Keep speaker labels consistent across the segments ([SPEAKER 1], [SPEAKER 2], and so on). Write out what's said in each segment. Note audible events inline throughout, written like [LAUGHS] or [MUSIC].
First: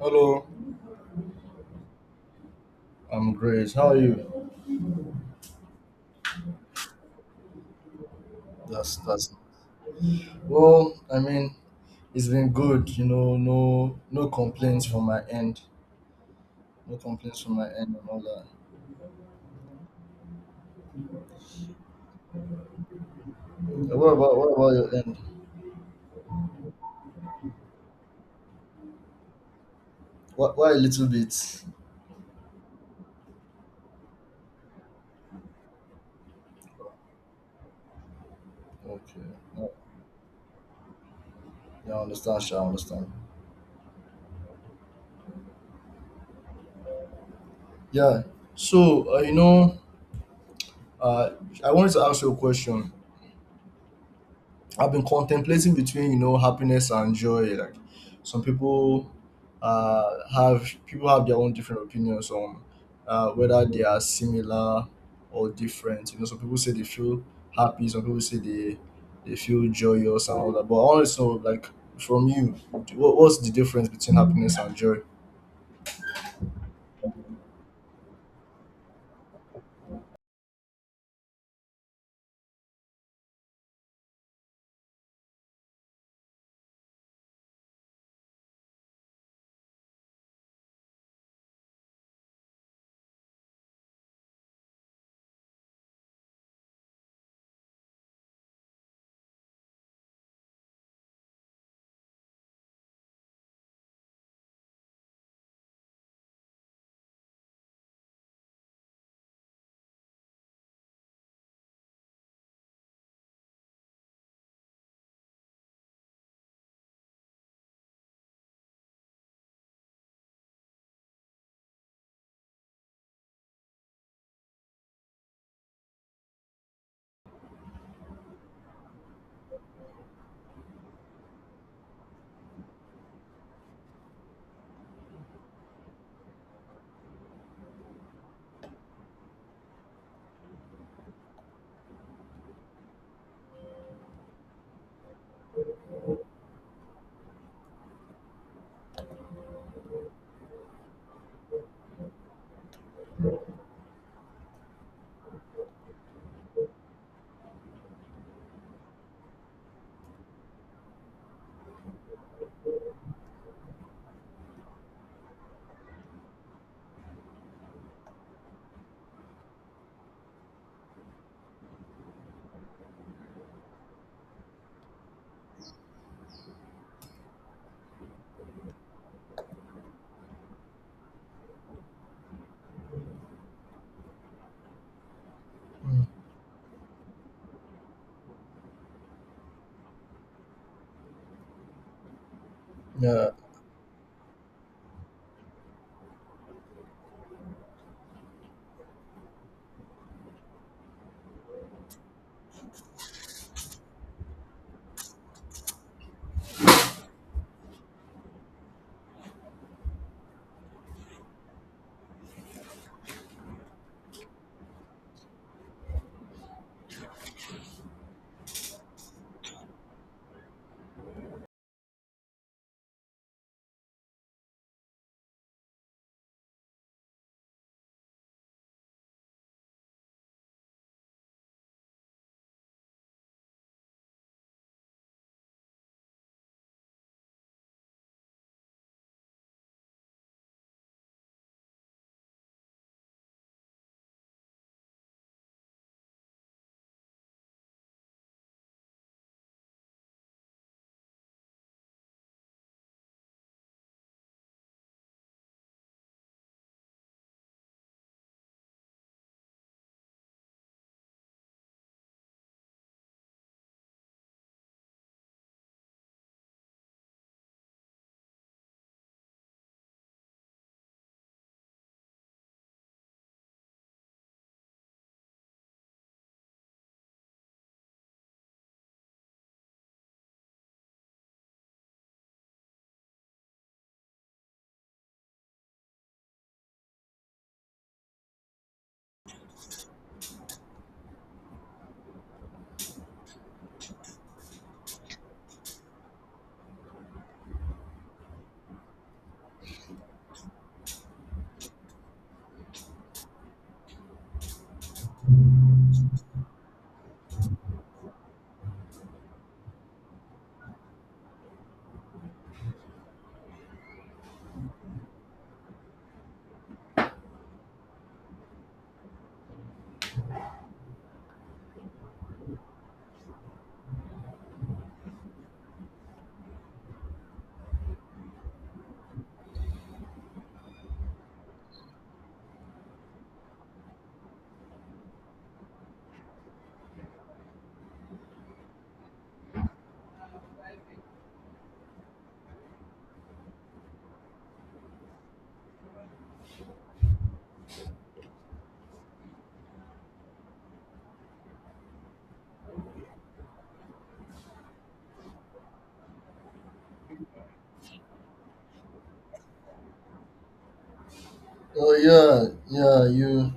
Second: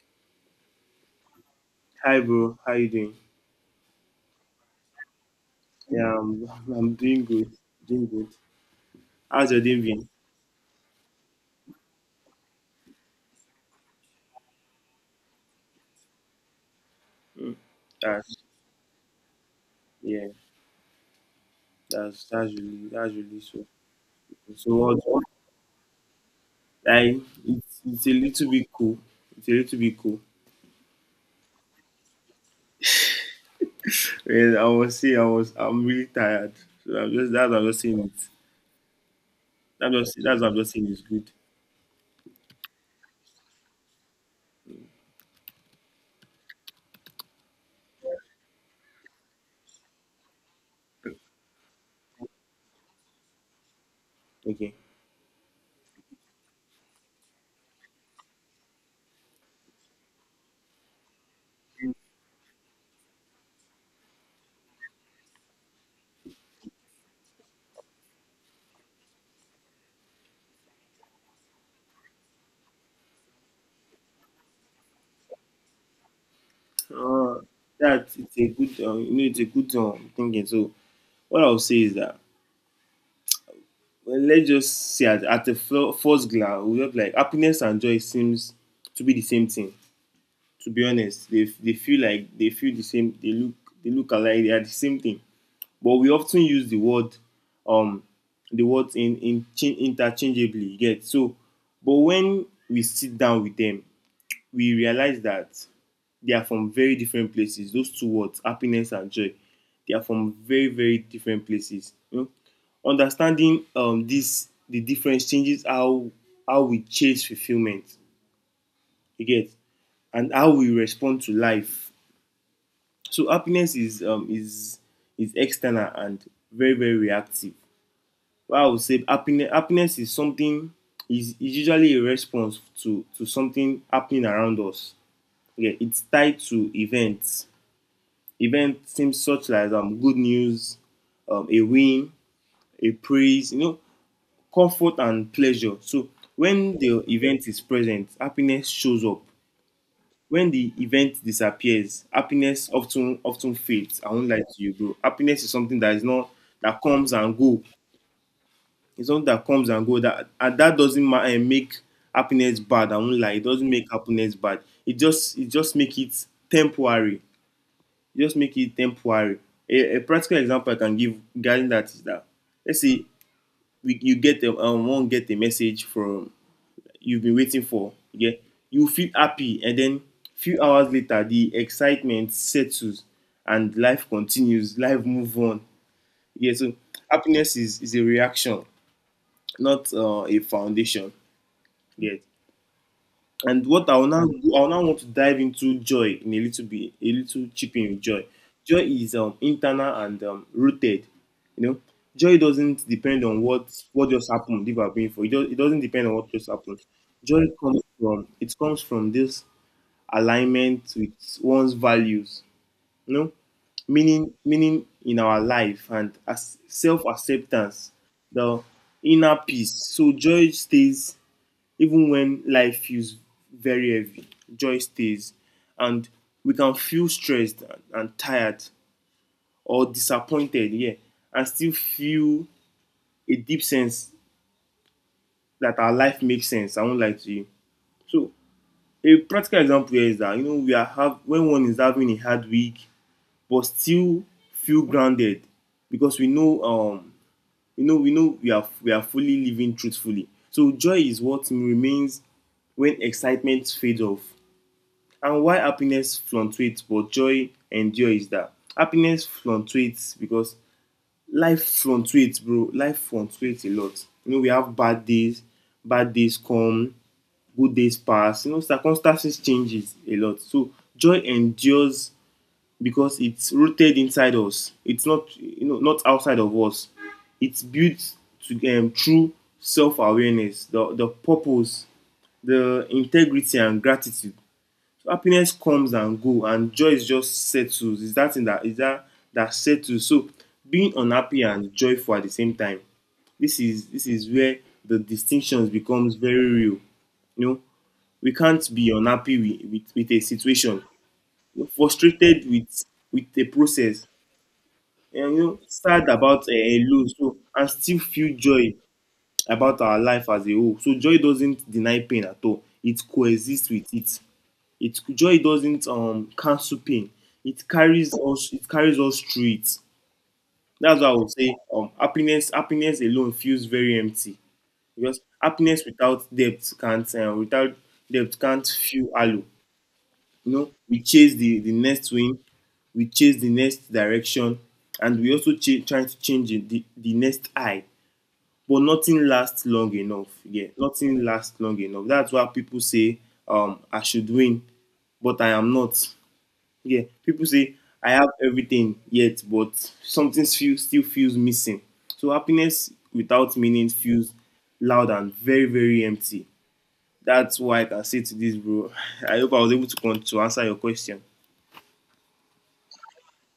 [SPEAKER 1] Hello,
[SPEAKER 2] Hi, bro. How you doing?
[SPEAKER 1] I'm great. How are you?
[SPEAKER 2] Yeah, I'm doing good. Doing good.
[SPEAKER 1] That's
[SPEAKER 2] How's your day been?
[SPEAKER 1] well, it's been good, no complaints from my end. No complaints from
[SPEAKER 2] Mm.
[SPEAKER 1] my end and all
[SPEAKER 2] That's,
[SPEAKER 1] that.
[SPEAKER 2] yeah, that's really so
[SPEAKER 1] What about
[SPEAKER 2] cool. So
[SPEAKER 1] your
[SPEAKER 2] what?
[SPEAKER 1] end?
[SPEAKER 2] Like it's a little bit cool. It's a little bit cool.
[SPEAKER 1] What why a little bit?
[SPEAKER 2] Well, I was saying I'm really tired. So I'm just that's what I'm just saying it.
[SPEAKER 1] Okay. Yeah,
[SPEAKER 2] That's just, that's what I'm just saying, it's good.
[SPEAKER 1] yeah, I understand, sure, I understand. Yeah. So uh I wanted to ask you a question.
[SPEAKER 2] Okay.
[SPEAKER 1] I've been contemplating between happiness and joy. Like some people uh, have people have their own different opinions on whether they are similar or different. You know, some people say they feel happy, some people say they feel joyous and all that. But I want to know, like from you, what, what's the difference between happiness and joy?
[SPEAKER 2] Uh, that It's a good thinking. So what I'll say is that, well, let's just say at a first glance, we just like happiness and joy seems to be the same thing. To be honest, they feel like they feel the same. They look alike. They are the same thing. But we often use um, the words in interchangeably. You get, so, but when we sit down with them, we realize that they are from very different places. Those two words, happiness and joy, they are from very, very different places. Understanding the difference changes how we chase fulfillment. You get, and how we respond to life. So happiness is external and very, very reactive. Well, I would say happiness is something is usually a response to something happening around us. Yeah, it's tied to events, event seems, such as good news, a win, a praise, comfort and pleasure. So when the event is present, happiness shows up. When the event disappears, happiness often fades. I won't lie to you, bro. Happiness is something that is not, that comes and go. It's something that comes and go. That doesn't make happiness bad. I won't lie. It doesn't make happiness bad. It just make it temporary. Just make it temporary. A practical example I can give regarding that is that, let's say, one get a message from, you've been waiting for, yeah, you feel happy, and then few hours later the excitement settles and life continues, life move on.
[SPEAKER 1] Mm.
[SPEAKER 2] Yeah, so happiness is a reaction, not a foundation. Yeah.
[SPEAKER 1] Yeah.
[SPEAKER 2] And what I will now want to dive into joy in a little bit, a little chip in with joy. Joy is internal and rooted. You know, joy doesn't depend on what just happened. If I've been for it, do, it doesn't depend on what just happened. Joy comes from it comes from this alignment with one's values. You know, meaning in our life and as self acceptance, the inner peace. So joy stays even when life feels very heavy, joy stays. And we can feel stressed tired or disappointed, yeah, and still feel a deep sense that our life makes sense. I won't lie to you. So a practical example here is that, we are have when one is having a hard week but still feel grounded because we know we are fully living truthfully. So joy is what remains when excitement fades off. And why happiness fluctuates, but joy endures is that. Happiness fluctuates because life fluctuates, bro. Life fluctuates a lot. You know, we have bad days come, good days pass. You know, circumstances changes a lot. So joy endures because it's rooted inside us. It's not, not outside of us. It's built to through self-awareness, the purpose, the integrity, and gratitude. Happiness comes and go, and joy is just settles. It's that thing that is that that settles. So being unhappy and joyful at the same time. This is where the distinctions becomes very real. You know, we can't be unhappy with a situation. We're frustrated with a process, and, sad about a loss, so, and still feel joy about our life as a whole. So joy doesn't deny pain at all. It coexists with it. Joy doesn't cancel pain. It carries us. It carries us through it. That's why I would say, happiness. Happiness alone feels very empty because happiness without depth can't without depth can't feel hollow. We chase the next win, we chase the next direction, and we also try to change it, the next eye. But nothing lasts long enough. Yeah, nothing lasts long enough. That's why people say, I should win, but I am not. Yeah, people say I have everything yet, but something still feels missing. So happiness without meaning feels loud and very, very empty. That's why I can say to this, bro. [LAUGHS] I hope I was able to to answer your question.
[SPEAKER 1] Oh yeah, yeah. You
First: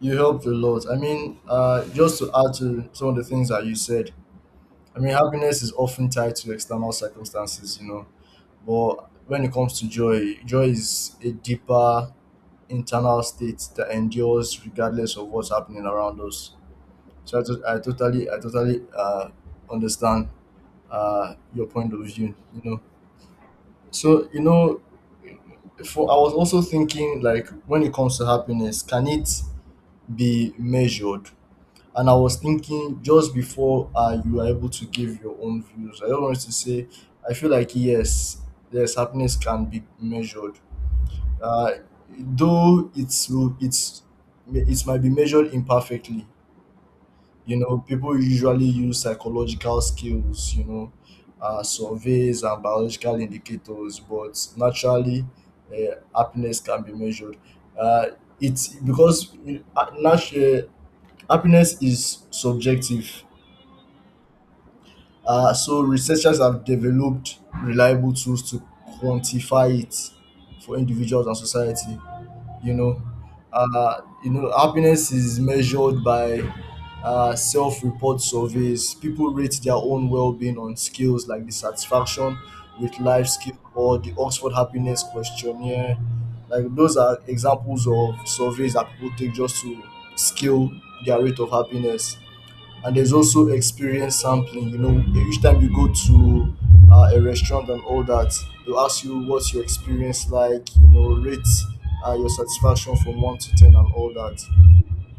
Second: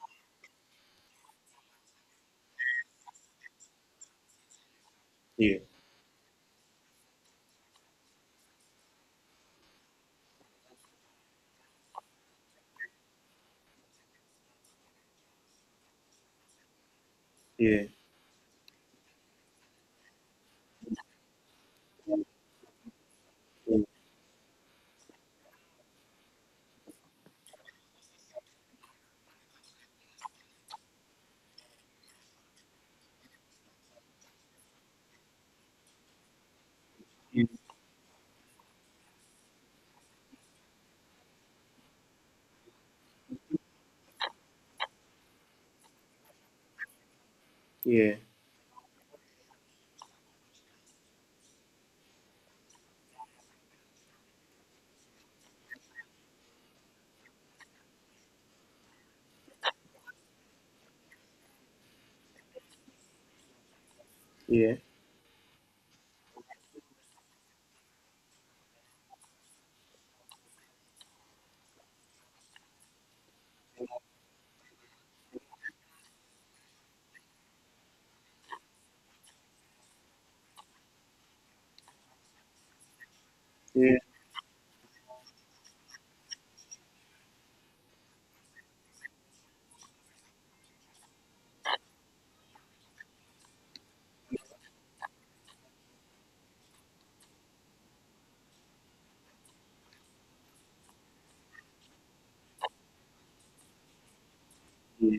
[SPEAKER 1] you helped a lot. Just to add to some of the things that you said, I mean,
[SPEAKER 2] Yeah,
[SPEAKER 1] happiness is often tied to external circumstances, you know, but when it comes to joy, joy is a deeper internal state that endures regardless of what's happening around us. So I,
[SPEAKER 2] yeah,
[SPEAKER 1] I totally understand your point of view, you know.
[SPEAKER 2] yeah,
[SPEAKER 1] So, you know, for I was also thinking like when it comes to happiness, can it be measured? And I was thinking just before you were able to give your own views, I just wanted to say I feel like yes, yes, happiness can be measured. Uh, though it's it might be measured imperfectly. You know, people
[SPEAKER 2] yeah,
[SPEAKER 1] usually use psychological skills. You know, surveys and biological indicators, but naturally, happiness can be measured. Uh, it's because uh, natu- uh, happiness is subjective.
[SPEAKER 2] yeah,
[SPEAKER 1] So researchers have developed reliable tools to quantify it for individuals and society. You know, happiness is measured by self-report surveys. People rate their own well-being on scales like the satisfaction with life scale
[SPEAKER 2] yeah,
[SPEAKER 1] or the Oxford Happiness Questionnaire. Like those are examples of surveys that people take just to scale their rate of happiness. And there's also experience sampling, you know, each time you go to a restaurant and all that, they'll ask you what's your experience like, you know, rate your satisfaction from 1 to 10 and all that.
[SPEAKER 2] yeah,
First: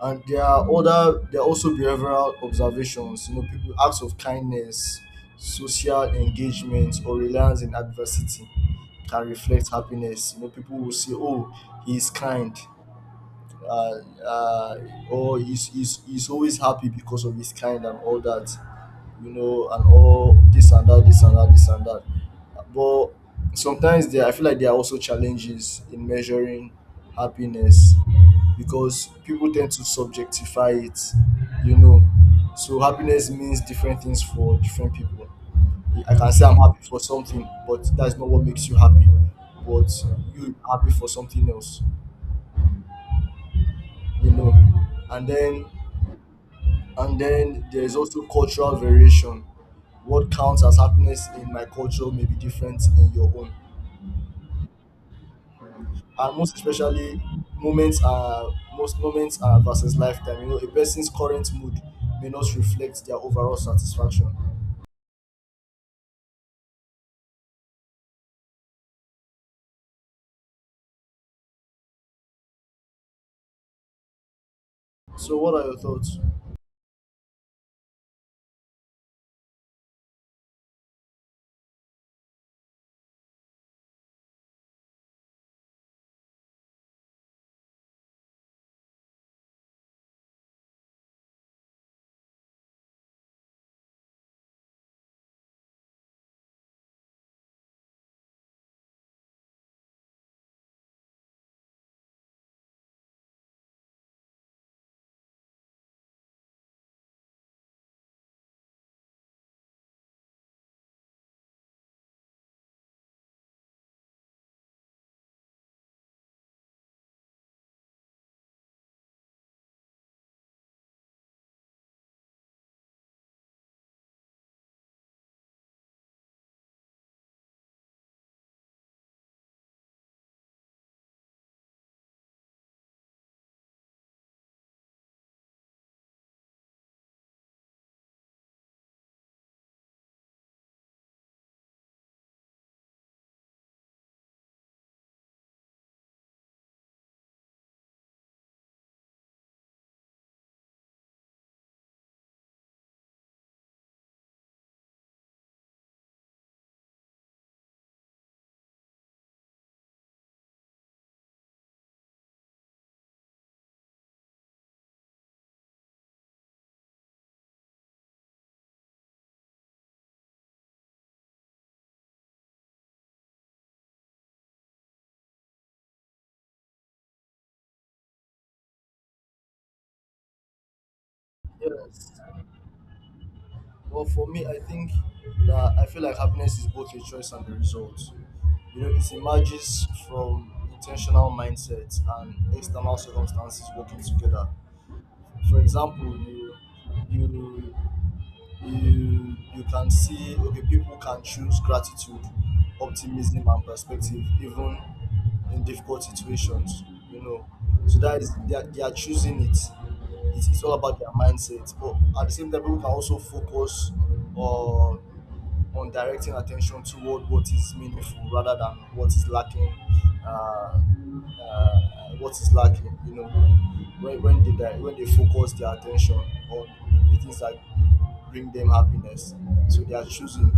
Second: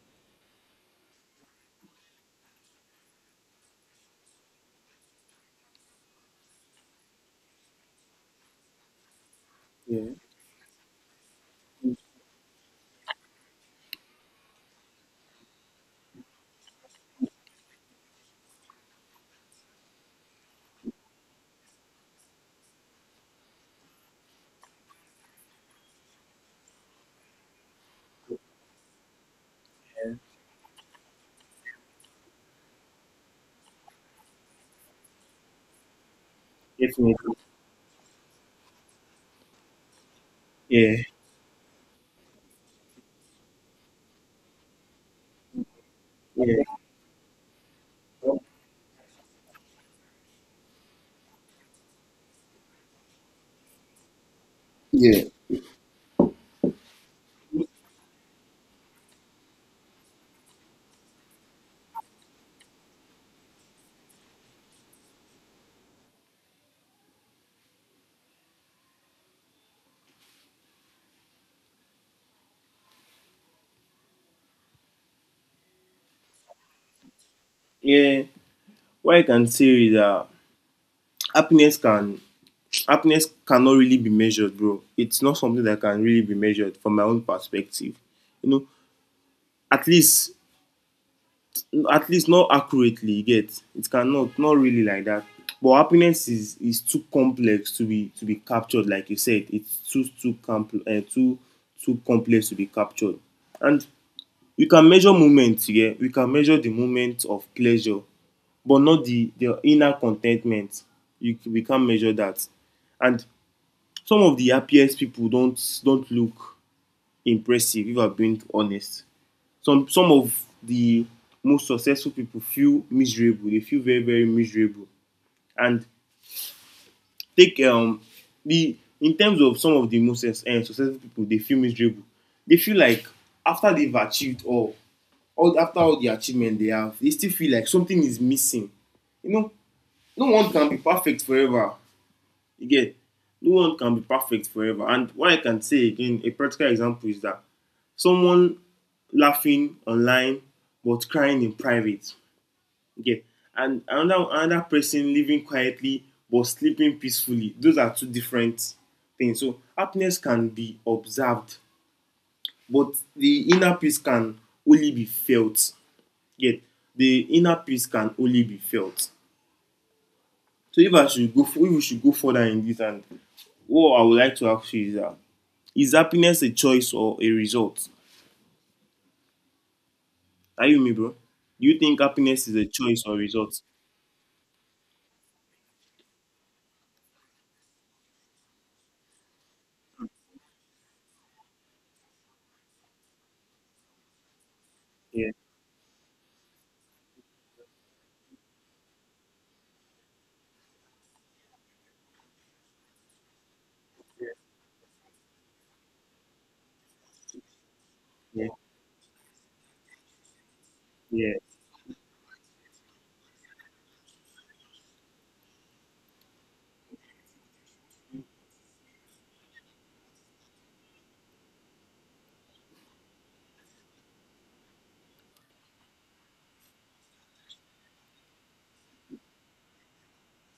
[SPEAKER 1] And there are also behavioral observations. You know, people, acts of kindness, social engagement or reliance in adversity can reflect
[SPEAKER 2] yeah.
[SPEAKER 1] happiness. You know, people will say, oh, he is kind, uh, uh, oh, he's always happy because of his kind and all that, you know, and all this and that, this and that, this and that. But sometimes there, I feel like there are also challenges in measuring happiness because people tend to subjectify it, you know. So happiness means different things for different people. I can say I'm happy for
[SPEAKER 2] Definitely.
[SPEAKER 1] something, but that's not what makes you happy. But you happy
[SPEAKER 2] Yeah,
[SPEAKER 1] for something else, you know. And then
[SPEAKER 2] yeah,
[SPEAKER 1] and then there's also cultural variation. What counts as happiness in my culture may be different in your own. And most especially, moments are most moments are versus lifetime. You know, a person's current mood may not reflect their overall satisfaction. So what are your thoughts?
[SPEAKER 2] yeah. What I can say is that happiness can happiness cannot really be measured, bro. It's not something that can really be measured from my own perspective. You know, at least at least not accurately, you get. It cannot, not really like that. But happiness is too complex to be captured, like you said. It's too, too complex to be captured. And we can measure moments, yeah. We can measure the moment of pleasure, but not the inner contentment. We can't measure that. And some of the happiest people don't look impressive, if I'm being honest. Some of the most successful people feel miserable. They feel very, very miserable. And take the in terms of some of the most successful people, they feel miserable. They feel like, after they've achieved all, after all the achievement they have, they still feel like something is missing. you know no one can be perfect forever. Again, no one can be perfect forever, and what I can say again, a practical example is that someone laughing online but crying in private. Okay. And another person living quietly but sleeping peacefully. Those are two different things. So happiness can be observed, but the inner peace can only be felt. Yeah. The inner peace can only be felt. So if we should go further in this, and what I would like to ask you is that, is happiness a choice or a result? Are you me, bro? Do you think
[SPEAKER 1] Yes.
[SPEAKER 2] happiness is a choice or a result?
[SPEAKER 1] Well, for me, I think that I feel like happiness is both a choice and a result. You know, it emerges from intentional mindsets and external circumstances working together.
[SPEAKER 2] Yeah,
[SPEAKER 1] For example, you you can see, okay, people can choose gratitude, optimism and perspective even in difficult situations, you know, so that is,
[SPEAKER 2] yeah,
[SPEAKER 1] they are choosing it. It's all about their
[SPEAKER 2] yeah,
[SPEAKER 1] mindset. But at the same time, people can also focus on directing attention toward what is meaningful rather than what is lacking. Uh, uh, what is lacking, you know, when they di- when they focus their attention on the things that bring them happiness, so they are choosing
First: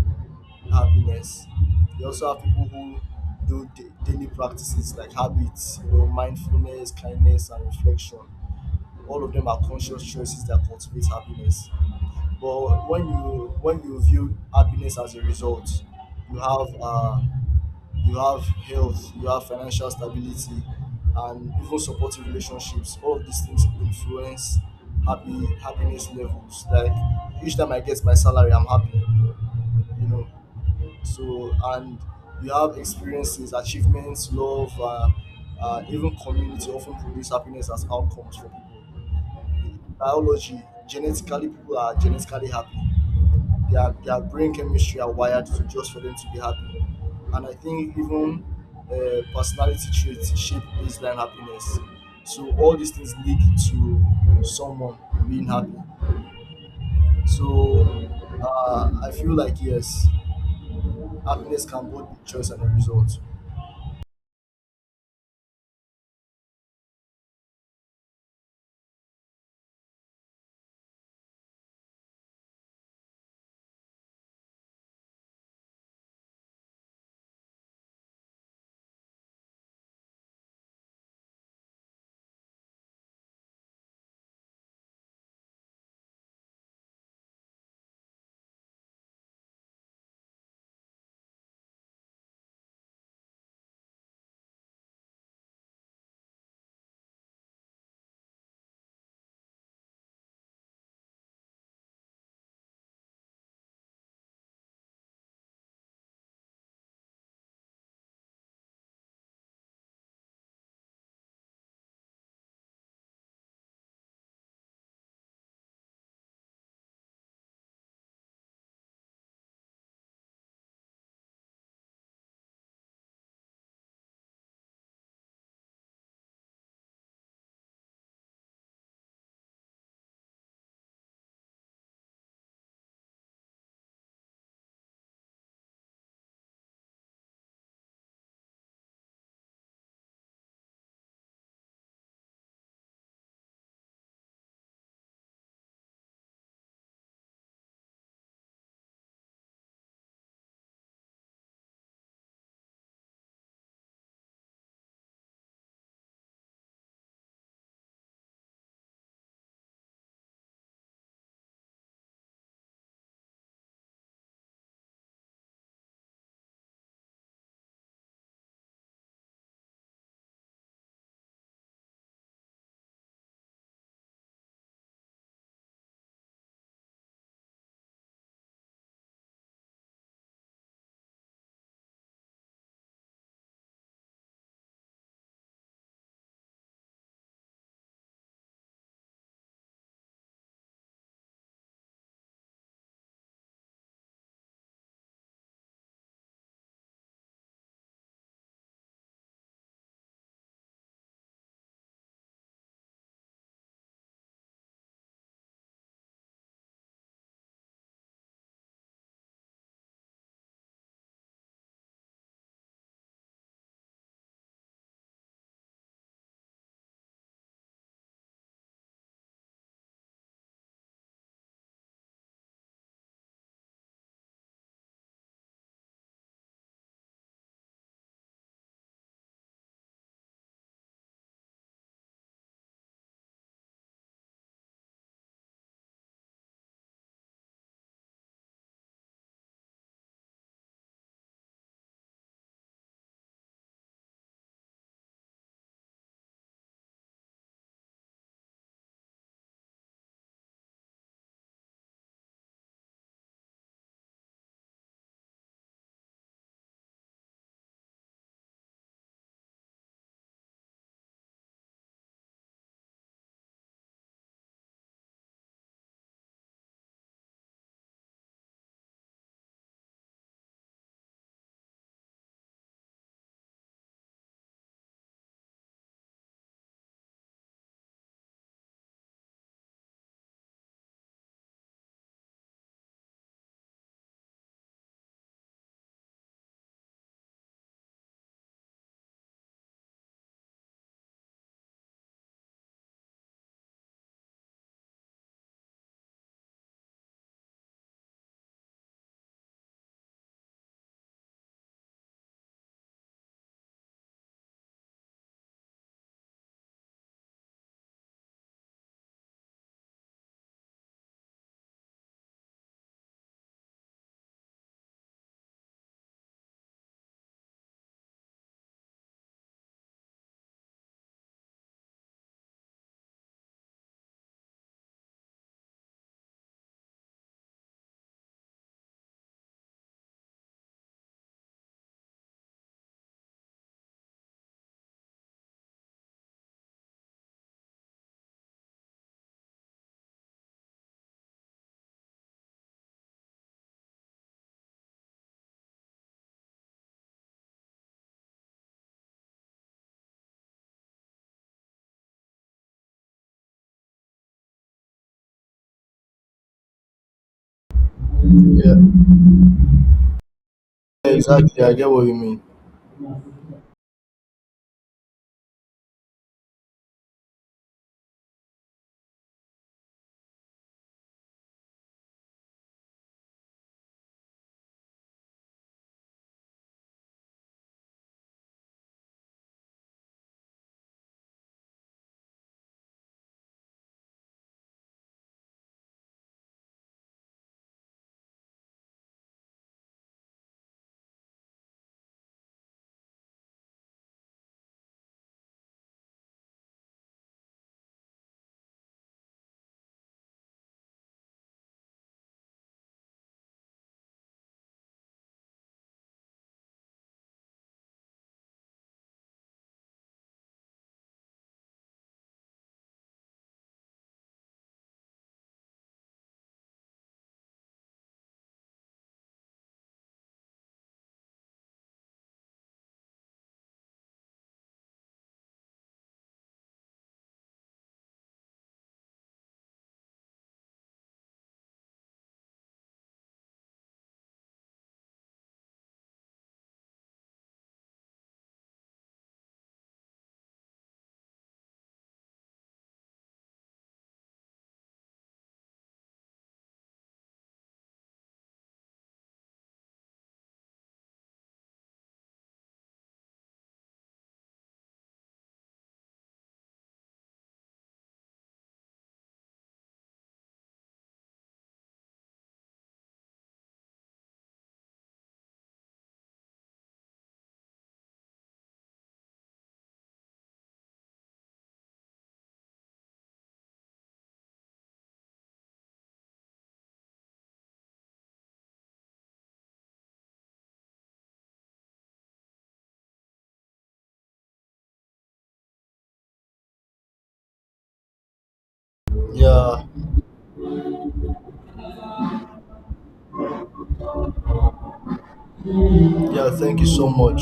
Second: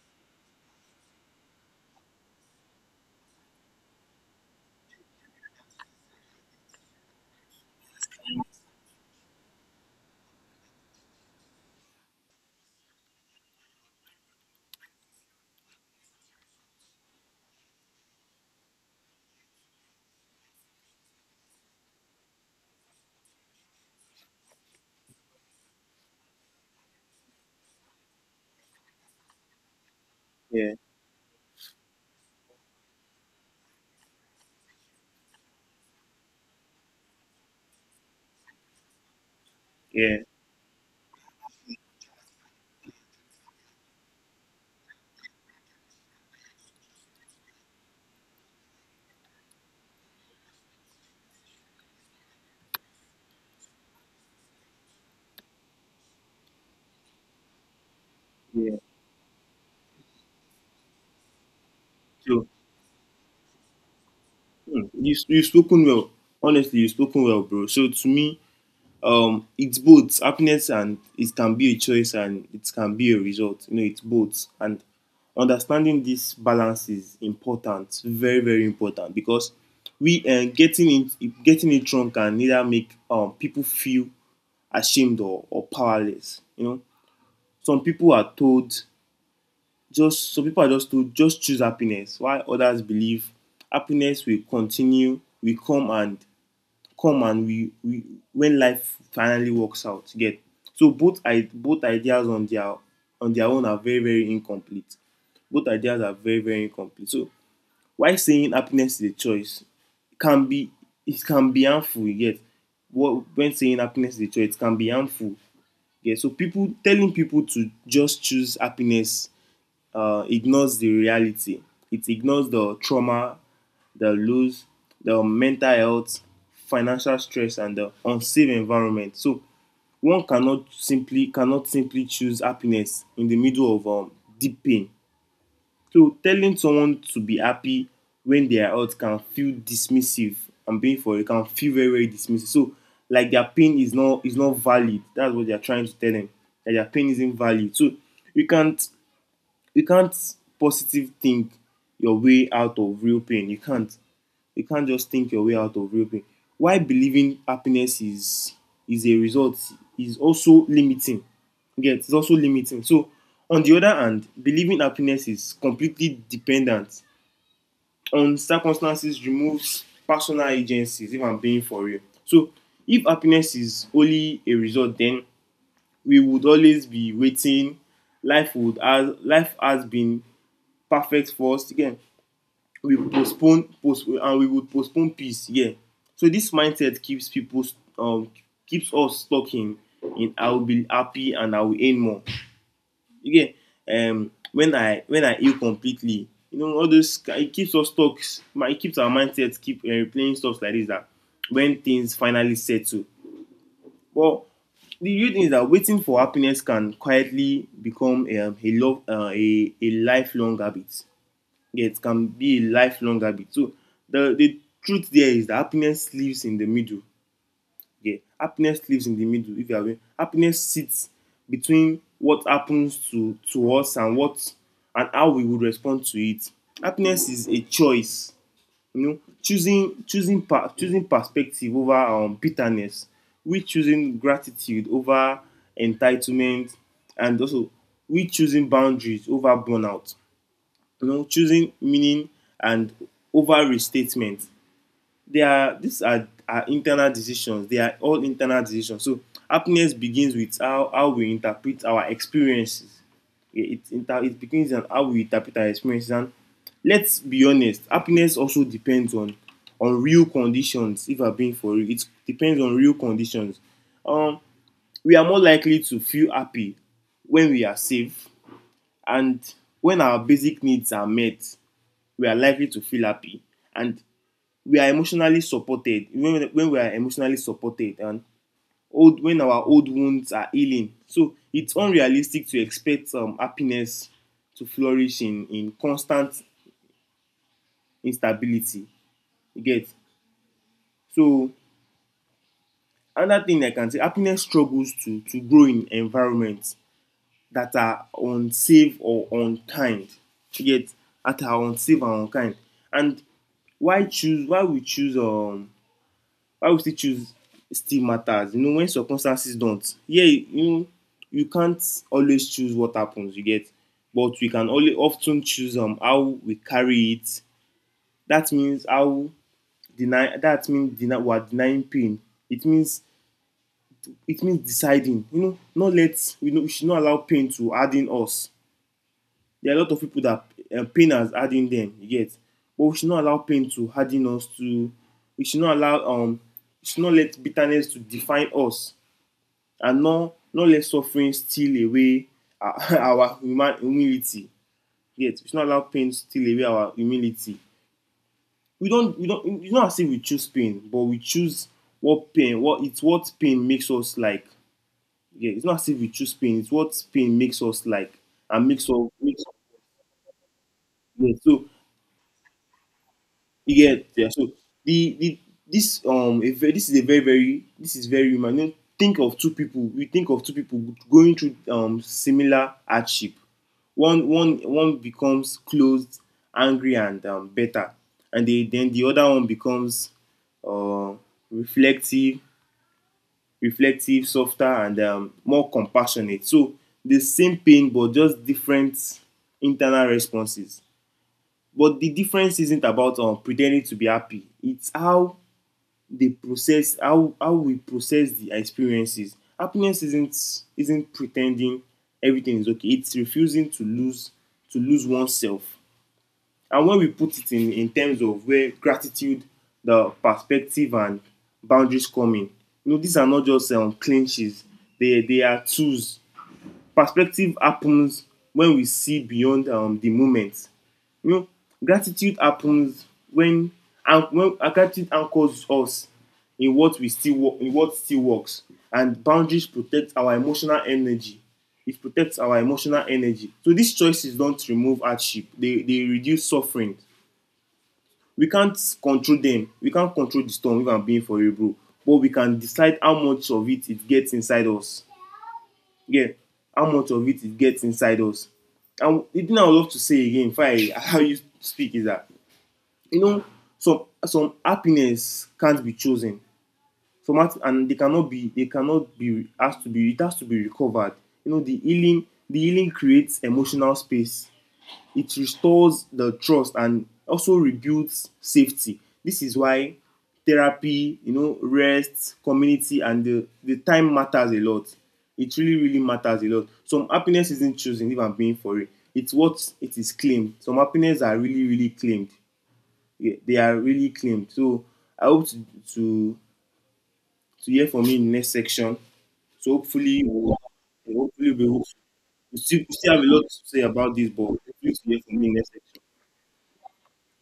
[SPEAKER 1] happiness. You also have people who do daily practices like habits, you know, mindfulness, kindness, and reflection. All of them are conscious choices that cultivate happiness. But when you view happiness as a result, you have uh, you have health, you have financial stability, and even supportive relationships. All of these things influence happy happiness levels. Like each time I get my salary, I'm happy. You know,
[SPEAKER 2] yeah,
[SPEAKER 1] so and you have experiences, achievements, love, even community often produce happiness as outcomes for people. In
[SPEAKER 2] yeah,
[SPEAKER 1] biology, genetically people are genetically happy, their brain chemistry are wired to just for them to be happy. And I think even personality traits shape baseline happiness. So all these things lead to someone being happy. So
[SPEAKER 2] yeah.
[SPEAKER 1] I feel like yes, happiness can both be
[SPEAKER 2] So,
[SPEAKER 1] choice and a result.
[SPEAKER 2] you've spoken well. Honestly, you've spoken well, bro. So to me, it's both, happiness, and it can be a choice and it can be a result. It's both. And understanding this balance is important, very, very important, because we getting it wrong can either make people feel ashamed or powerless. Some people are told, just some people are just to just choose happiness, while others believe happiness will come, and come, and we when life finally works out, get. So both ideas on their own are very, very incomplete. Both ideas are very, very incomplete. So why saying happiness is a choice can be, it can be harmful, you get. What When saying happiness is a choice, it can be harmful, you get. So people telling people to just choose happiness ignores the reality. It ignores the trauma, the loss, the mental health, financial stress, and the unsafe environment. So one cannot simply choose happiness in the middle of deep pain. So telling someone to be happy when they are out can feel dismissive. I'm being for it, can feel very, very dismissive. So, like, their pain is not valid. That's what they are trying to tell them. That their pain isn't valid. So you can't you can't positive think your way out of real pain. You can't. You can't just think your way out of real pain. Why believing happiness is a result is also limiting. Yes, it's also limiting. So on the other hand, believing happiness is completely dependent on circumstances removes personal agencies, if I'm being for real. So if happiness is only a result, then we would always be waiting. Life would as life has been perfect first, again, we postpone, and we would postpone peace, yeah. So this mindset keeps people um keeps us stuck in I will be happy and I will earn more, you when I heal completely, you know, all those. It keeps us stuck, my it keeps our mindset keep replaying stuff like this that when things finally settle. But the real thing is that waiting for happiness can quietly become a love a lifelong habit, get can be a lifelong habit. So the truth there is that happiness lives in the middle. Yeah, happiness lives in the middle. If you have happiness, sits between what happens to us and what, and how we would respond to it. Happiness is a choice, you know, choosing perspective over bitterness, we choosing gratitude over entitlement, and also we choosing boundaries over burnout, you know, choosing meaning and over restatement. They are these are internal decisions. They are all internal decisions. So happiness begins with how we interpret our experiences. It, it, it begins on how we interpret our experiences. And let's be honest, happiness also depends on real conditions. If I'm being for real, it depends on real conditions. Um, we are more likely to feel happy when we are safe, and when our basic needs are met, we are likely to feel happy, and we are emotionally supported when we are emotionally supported, and old when our old wounds are healing. So it's unrealistic to expect happiness to flourish in constant instability, you get. So another thing I can say, happiness struggles to grow in environment that are unsafe or unkind, you get, that are unsafe and unkind. And why choose why we choose why would you choose still matters, you know, when circumstances don't, yeah, you know, you can't always choose what happens, you get. But we can only often choose how we carry it. That means how, deny that means deny we are denying pain. It means, it means deciding, you know, not let. We know we should not allow pain to add in us. There are a lot of people that pain has add in them, you get. But we should not allow pain to harden us to, we should not allow we should not let bitterness to define us, and not let suffering steal away our, [LAUGHS] human humility. Yet we should not allow pain to steal away our humility. We don't it's not as if we choose pain, but we choose what pain makes us like. Yeah, it's not as if we choose pain, it's what pain makes us like, and
[SPEAKER 1] Yeah,
[SPEAKER 2] makes us, yeah.
[SPEAKER 1] exactly.
[SPEAKER 2] So
[SPEAKER 1] I get what you mean.
[SPEAKER 2] you get, yeah. So the this a ve- this is a very very this is very human. You know, think of two people. You think of two people going through similar hardship. One becomes closed, angry, and better, and then the other one becomes uh, reflective, reflective, softer, and more compassionate. So the same pain, but just different internal responses. But the difference isn't about pretending to be happy. It's how they process how we process the experiences. Happiness isn't pretending everything is okay. It's refusing to lose oneself. And when we put it in terms of where gratitude, the perspective, and boundaries come in, you know, these are not just clinches. They are tools. Perspective happens when we see beyond the moment, you know, gratitude happens when, and when gratitude anchors us in what we still in what still works, and boundaries protect our emotional energy. It protects our emotional energy. So these choices don't remove hardship; they reduce suffering. We can't control them. We can't control the storm. If I'm being for you, bro, but we can decide how much of it it gets inside us. Yeah, how much of it it gets inside us. And the thing I would love to say again, if I [LAUGHS] allow you to speak, is that, you know, some happiness can't be chosen. Some hap- and they cannot be asked to be, it has to be recovered. You know, the healing creates emotional space, it restores the trust and also rebuilds safety. This is why therapy, you know, rest, community, and the time matters a lot. It really matters a lot. Some happiness isn't chosen, if I'm being for it, it's what it is claimed. Some happiness are really really claimed. Yeah, they are really clean. So I hope to, to hear from you in the next section. So
[SPEAKER 1] Yeah,
[SPEAKER 2] hopefully we'll, we still have a lot to say about this, but hopefully to hear from you in the next section.
[SPEAKER 1] yeah. Thank you so much.